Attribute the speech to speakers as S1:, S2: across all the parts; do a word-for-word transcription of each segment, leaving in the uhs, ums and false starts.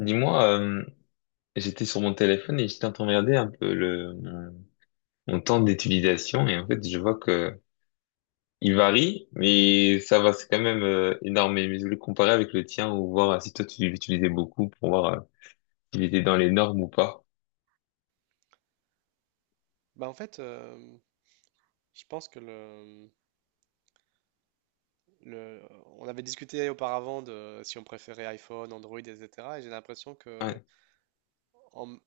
S1: Dis-moi, euh, J'étais sur mon téléphone et j'étais en train de regarder un peu le, mon, mon temps d'utilisation et en fait je vois que il varie, mais ça va, c'est quand même euh, énorme. Mais je voulais comparer avec le tien ou voir si toi tu l'utilisais beaucoup pour voir euh, s'il était dans les normes ou pas.
S2: Bah en fait, euh, je pense que le, le, on avait discuté auparavant de si on préférait iPhone, Android, et cetera. Et j'ai l'impression que
S1: Ouais,
S2: en,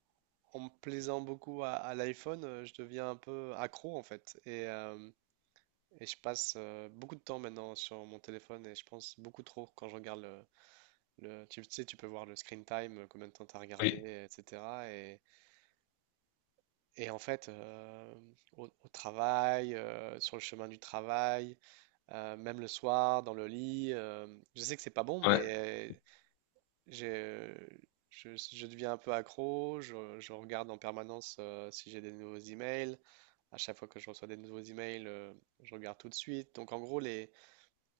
S2: en me plaisant beaucoup à, à l'iPhone, euh, je deviens un peu accro en fait. Et, euh, et je passe euh, beaucoup de temps maintenant sur mon téléphone et je pense beaucoup trop quand je regarde le, le- tu sais, tu peux voir le screen time, euh, combien de temps t'as regardé,
S1: oui,
S2: et cetera. Et, et en fait, euh, au, au travail, euh, sur le chemin du travail, euh, même le soir, dans le lit. Euh, je sais que c'est pas bon,
S1: ouais,
S2: mais euh, j'ai- je, je deviens un peu accro. Je, je regarde en permanence euh, si j'ai des nouveaux emails. À chaque fois que je reçois des nouveaux emails, euh, je regarde tout de suite. Donc, en gros, les,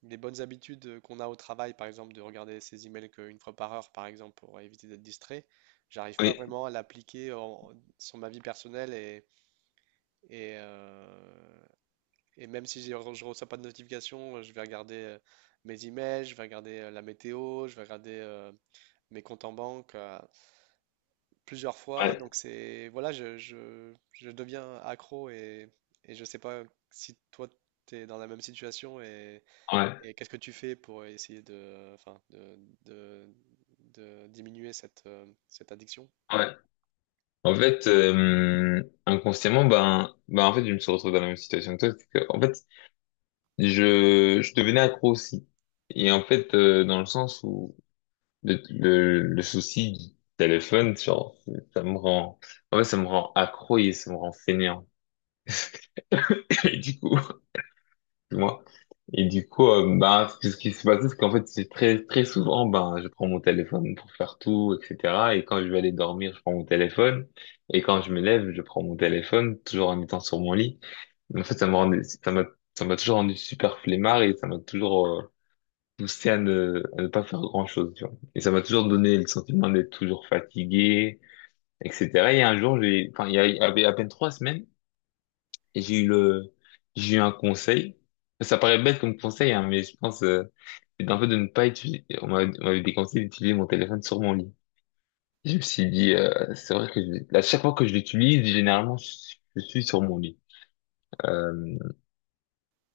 S2: les bonnes habitudes qu'on a au travail, par exemple, de regarder ses emails qu'une fois par heure, par exemple, pour éviter d'être distrait, j'arrive pas
S1: oui,
S2: vraiment à l'appliquer en- sur ma vie personnelle et, et, euh, et même si j'ai je reçois pas de notification, euh, je vais regarder euh, mes emails, je vais regarder euh, la météo, je vais regarder euh, mes comptes en banque euh, plusieurs fois. Donc
S1: ouais,
S2: c'est voilà, je, je- je deviens accro et, et je sais pas si toi tu es dans la même situation et,
S1: ouais,
S2: et qu'est-ce que tu fais pour essayer de, enfin, de, de- de diminuer cette, euh, cette addiction?
S1: ouais. En fait, euh, inconsciemment, ben, ben en fait je me suis retrouvé dans la même situation que toi, c'est que en fait je, je devenais accro aussi. Et en fait, euh, dans le sens où Le, le, le souci du téléphone, genre, ça me rend, en fait, ça me rend accro et ça me rend fainéant. Et du coup, moi, et du coup, euh, ben, ce qui se passe, c'est qu'en fait, c'est très, très souvent, ben, je prends mon téléphone pour faire tout, et cetera. Et quand je vais aller dormir, je prends mon téléphone. Et quand je me lève, je prends mon téléphone, toujours en étant sur mon lit. Mais en fait, ça me rend, ça m'a, ça m'a toujours rendu super flemmard et ça m'a toujours, euh, poussé à ne, à ne pas faire grand-chose, tu vois. Et ça m'a toujours donné le sentiment d'être toujours fatigué, et cetera. Et un jour, j'ai, enfin, il y a- il y avait à peine trois semaines, et j'ai eu le, j'ai eu un conseil. Ça paraît bête comme conseil, hein, mais je pense, euh, c'est un peu de ne pas utiliser, on m'avait on m'avait déconseillé d'utiliser mon téléphone sur mon lit. Et je me suis dit, euh, c'est vrai que je- à chaque fois que je l'utilise, généralement, je, suis je suis sur mon lit. Euh,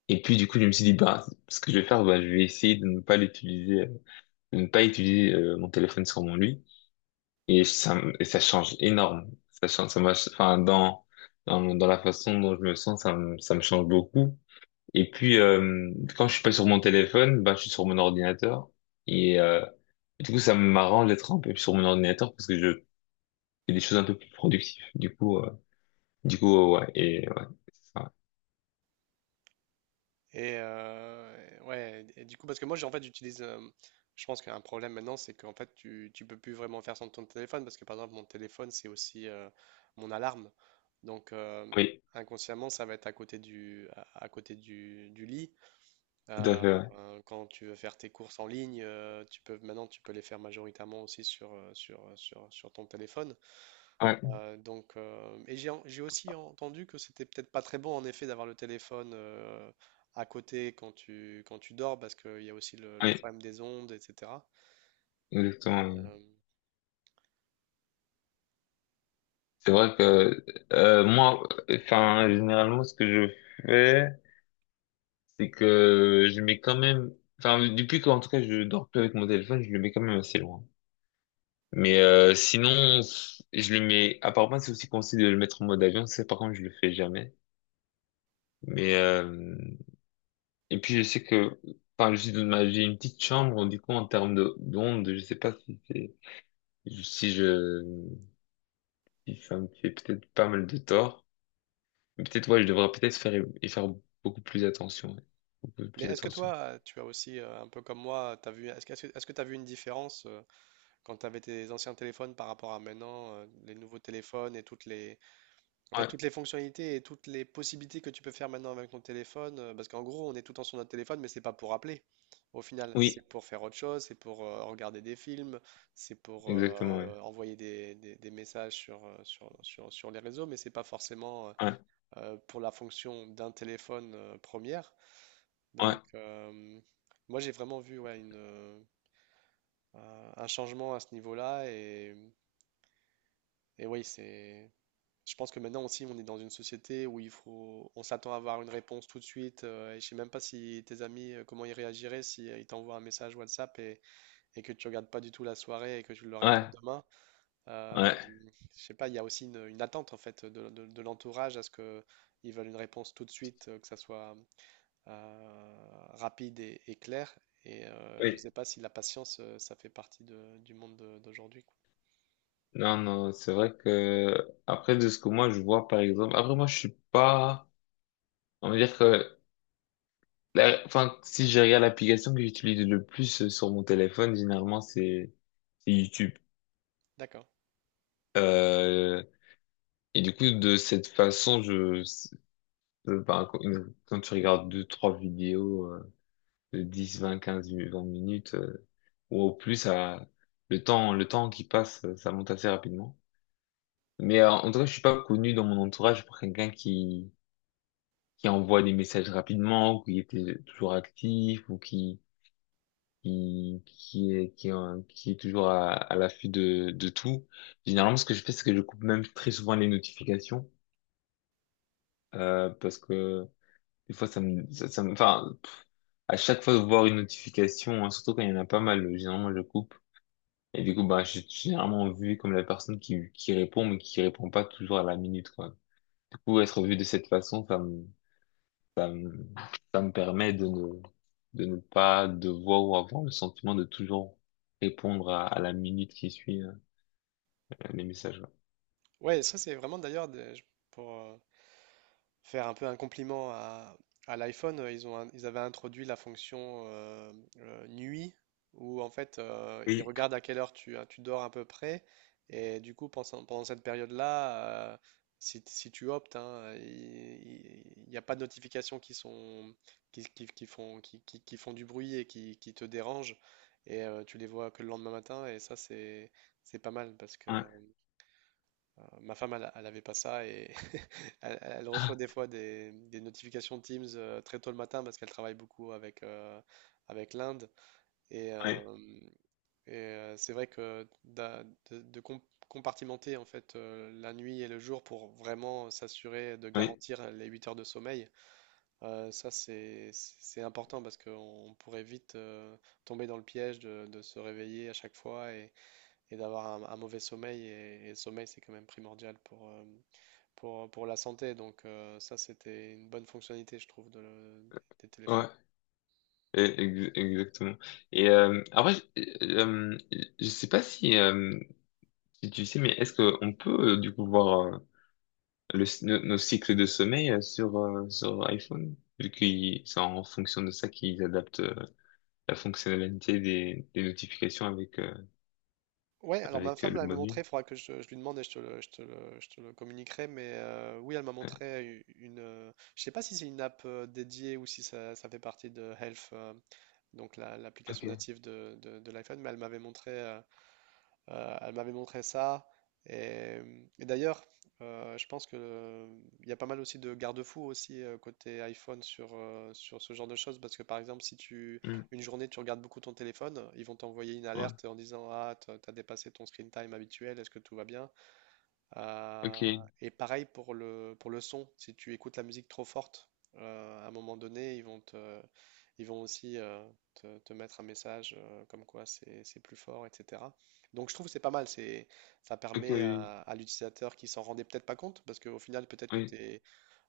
S1: et puis, du coup, je me suis dit, bah, ce que je vais faire, bah, je vais essayer de ne pas l'utiliser, euh, de ne pas utiliser, euh, mon téléphone sur mon lit. Et ça, me- et ça change énorme. Ça change, ça m'a, enfin, dans, dans, dans la façon dont je me sens, ça me, ça me change beaucoup. Et puis, euh, quand je suis pas sur mon téléphone, bah je suis sur mon ordinateur. Et, euh, du coup, ça m'arrange d'être un peu sur mon ordinateur parce que je fais des choses un peu plus productives. Du coup, euh, du coup, euh, ouais, et, ouais, c'est ça.
S2: Et euh, ouais, et du coup, parce que moi, j'ai- en fait, j'utilise. Euh, je pense qu'un problème maintenant, c'est qu'en fait, tu, tu peux plus vraiment faire sans ton téléphone, parce que par exemple, mon téléphone, c'est aussi euh, mon alarme. Donc, euh,
S1: Oui,
S2: inconsciemment, ça va être à côté du, à, à côté du, du lit.
S1: tout à
S2: Euh,
S1: fait, ouais.
S2: euh, Quand tu veux faire tes courses en ligne, euh, tu peux, maintenant, tu peux les faire majoritairement aussi sur, euh, sur, sur, sur ton téléphone.
S1: Ouais,
S2: Euh, donc, euh, et j'ai en- j'ai aussi entendu que c'était peut-être pas très bon en effet d'avoir le téléphone euh, à côté quand tu, quand tu dors parce qu'il y a aussi le, le
S1: oui,
S2: problème des ondes, et cetera. Et,
S1: exactement. Oui.
S2: euh,
S1: C'est vrai que, euh, moi, enfin, généralement, ce que je fais, c'est que je mets quand même, enfin, depuis qu'en tout cas je dors plus avec mon téléphone, je le mets quand même assez loin. Mais euh, sinon, je le mets, apparemment c'est aussi conseillé de le mettre en mode avion, ça par contre je le fais jamais. Mais euh, et puis je sais que, enfin je suis dans ma, j'ai une petite chambre, du coup en termes de d'ondes, je sais pas si c'est, si je, si ça me fait peut-être pas mal de tort. Mais peut-être ouais, je devrais peut-être faire y faire beaucoup plus attention, ouais. Beaucoup
S2: mais
S1: plus
S2: est-ce que
S1: attention.
S2: toi, tu as aussi euh, un peu comme moi, t'as vu, est-ce que, est-ce que tu as vu une différence euh, quand tu avais tes anciens téléphones par rapport à maintenant, euh, les nouveaux téléphones et toutes les, en fait,
S1: Ouais,
S2: toutes les fonctionnalités et toutes les possibilités que tu peux faire maintenant avec ton téléphone, euh, parce qu'en gros, on est tout le temps sur notre téléphone, mais c'est pas pour appeler. Au final,
S1: oui,
S2: c'est pour faire autre chose, c'est pour euh, regarder des films, c'est pour
S1: exactement, ouais.
S2: euh, envoyer des, des- des messages sur, euh, sur, sur- sur les réseaux, mais c'est pas forcément euh,
S1: Ouais,
S2: euh, pour la fonction d'un téléphone euh, première.
S1: ouais,
S2: Donc, euh, Moi, j'ai vraiment vu, ouais, une, euh, un un changement à ce niveau-là, et, et oui, c'est. Je pense que maintenant aussi, on est dans une société où il faut, on s'attend à avoir une réponse tout de suite. Euh, et je sais même pas si tes amis, euh, comment ils réagiraient si euh, ils t'envoient un message WhatsApp et, et que tu regardes pas du tout la soirée et que tu leur réponds
S1: ouais.
S2: demain. Euh,
S1: Ouais.
S2: je sais pas, il y a aussi une, une attente en fait de, de- de l'entourage à ce que ils veulent une réponse tout de suite, euh, que ça soit euh, rapide et, et clair. Et euh, je
S1: Oui.
S2: sais pas si la patience, euh, ça fait partie de- du monde de- d'aujourd'hui, quoi.
S1: Non, non, c'est vrai que après de ce que moi je vois par exemple, après moi je suis pas, on va dire que, la- enfin si je regarde l'application que j'utilise le plus euh, sur mon téléphone, généralement c'est c'est YouTube.
S2: D'accord.
S1: Euh, et du coup de cette façon, je, je- ben, quand quand tu regardes deux trois vidéos euh, de dix, vingt, quinze, vingt minutes euh, ou au plus, ça, le temps le temps qui passe, ça monte assez rapidement. Mais euh, en tout cas, je suis pas connu dans mon entourage pour quelqu'un qui qui envoie des messages rapidement, ou qui était toujours actif, ou qui, qui, qui est, qui est, en- qui est toujours à, à l'affût de, de tout. Généralement, ce que je fais, c'est que je coupe même très souvent les notifications, euh, parce que des fois, ça me, ça, ça me, enfin, pff, à chaque fois de voir une notification, hein, surtout quand il y en a pas mal, euh, généralement, je coupe. Et du coup, bah, je suis généralement vu comme la personne qui, qui répond, mais qui répond pas toujours à la minute, quoi. Du coup, être vu de cette façon, ça me, Ça me, ça me permet de ne, de ne pas devoir ou avoir le sentiment de toujours répondre à, à la minute qui suit euh, les messages. Ouais.
S2: Ouais, ça c'est vraiment d'ailleurs des- je- pour euh, faire un peu un compliment à, à l'iPhone, euh, ils ont, un- ils avaient introduit la fonction euh, euh, nuit où en fait euh, ils
S1: Oui,
S2: regardent à quelle heure tu, euh, tu dors à peu près et du coup pendant, pendant cette période-là, euh, si, si tu optes, hein, il n'y a pas de notifications qui sont qui, qui- qui font qui, qui- qui font du bruit et qui, qui te dérangent et euh, tu les vois que le lendemain matin et ça c'est c'est pas mal parce que
S1: ouais,
S2: ma femme, elle, elle avait pas ça, et elle, elle reçoit
S1: ah,
S2: des fois des, des notifications Teams euh, très tôt le matin parce qu'elle travaille beaucoup avec, euh, avec l'Inde. Et, euh,
S1: ouais,
S2: et, euh, c'est vrai que d'a- de, de com- compartimenter en fait euh, la nuit et le jour pour vraiment s'assurer de
S1: ouais,
S2: garantir les huit heures de sommeil, euh, ça c'est c'est- c'est important parce qu'on pourrait vite euh, tomber dans le piège de, de se réveiller à chaque fois et, et d'avoir un, un mauvais sommeil. Et, et le sommeil, c'est quand même primordial pour, euh, pour, pour la santé. Donc euh, ça, c'était une bonne fonctionnalité, je trouve, de le- des téléphones.
S1: ouais, e- ex- exactement. Et euh, après, je, euh, je sais pas si, euh, si tu sais, mais est-ce qu'on peut euh, du coup voir euh, le, nos, nos cycles de sommeil euh, sur, euh, sur iPhone, vu que c'est en fonction de ça qu'ils adaptent euh, la fonctionnalité des, des notifications avec, euh,
S2: Ouais, alors ma
S1: avec euh,
S2: femme
S1: le
S2: l'avait
S1: mode
S2: montré,
S1: nuit.
S2: il faudra que je, je lui demande et je te le, je te le- je te le communiquerai. Mais euh, oui, elle m'a
S1: Ouais.
S2: montré u- une... euh, je sais pas si c'est une app euh, dédiée ou si ça, ça fait partie de Health, euh, donc la- l'application
S1: Ok.
S2: native de, de- de l'iPhone, mais elle m'avait montré, euh, Euh, elle m'avait montré ça. Et, et d'ailleurs, euh, je pense que euh, il y a pas mal aussi de garde-fous aussi euh, côté iPhone sur, euh, sur ce genre de choses. Parce que par exemple, si tu
S1: Mm.
S2: une journée tu regardes beaucoup ton téléphone, ils vont t'envoyer une
S1: Ouais.
S2: alerte en disant: ah, t'as t'as dépassé ton screen time habituel, est-ce que tout va bien? Euh,
S1: Ok.
S2: et pareil pour le, pour le son, si tu écoutes la musique trop forte, euh, à un moment donné, ils vont te, ils vont aussi euh, te, te mettre un message euh, comme quoi c'est c'est plus fort, et cetera. Donc je trouve que c'est pas mal, c'est, ça
S1: Ok,
S2: permet
S1: oui.
S2: à, à l'utilisateur qui s'en rendait peut-être pas compte, parce qu'au final, peut-être que tu
S1: Oui.
S2: es,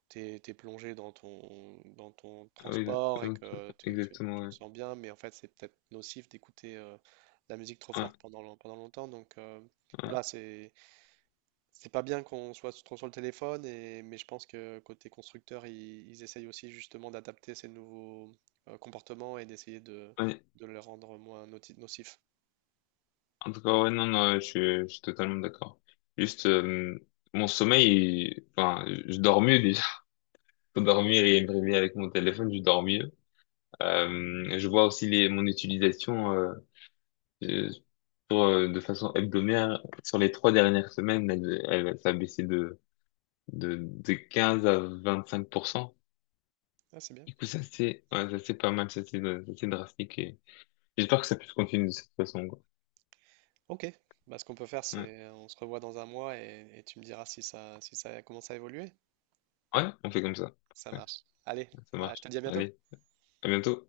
S2: t'es, t'es- t'es plongé dans ton, dans ton
S1: Oui,
S2: transport et
S1: exactement,
S2: que tu, tu-
S1: exactement,
S2: tu te
S1: ouais.
S2: sens bien, mais en fait, c'est peut-être nocif d'écouter euh, la musique trop
S1: Ouais,
S2: forte pendant, long- pendant longtemps. Donc euh,
S1: ouais,
S2: voilà, c'est c'est pas bien qu'on soit trop sur le téléphone, et, mais je pense que côté constructeur, ils, ils essayent aussi justement d'adapter ces nouveaux euh, comportements et d'essayer de,
S1: ouais.
S2: de le rendre moins noti- nocif.
S1: En tout cas, ouais, non, non, je suis, je suis totalement d'accord. Juste, euh, mon sommeil, il- enfin, je dors mieux déjà. Pour dormir et me réveiller avec mon téléphone, je dors mieux. Euh, je vois aussi les, mon utilisation, euh, Euh, sur, euh, de façon hebdomadaire, sur les trois dernières semaines, elle, elle, ça a baissé de, de, de quinze à vingt-cinq pour cent.
S2: Ah, c'est bien.
S1: Du coup, ça c'est, ouais, ça c'est pas mal, ça c'est, ça c'est drastique et j'espère que ça puisse continuer de cette façon, quoi.
S2: Ok. Bah, ce qu'on peut faire,
S1: Ouais.
S2: c'est euh, on se revoit dans un mois et, et tu me diras si ça, si ça commence à évoluer.
S1: Ouais, on fait comme ça.
S2: Ça
S1: Ouais,
S2: marche. Allez,
S1: ça
S2: ah, je te
S1: marche.
S2: dis à bientôt.
S1: Allez, à bientôt.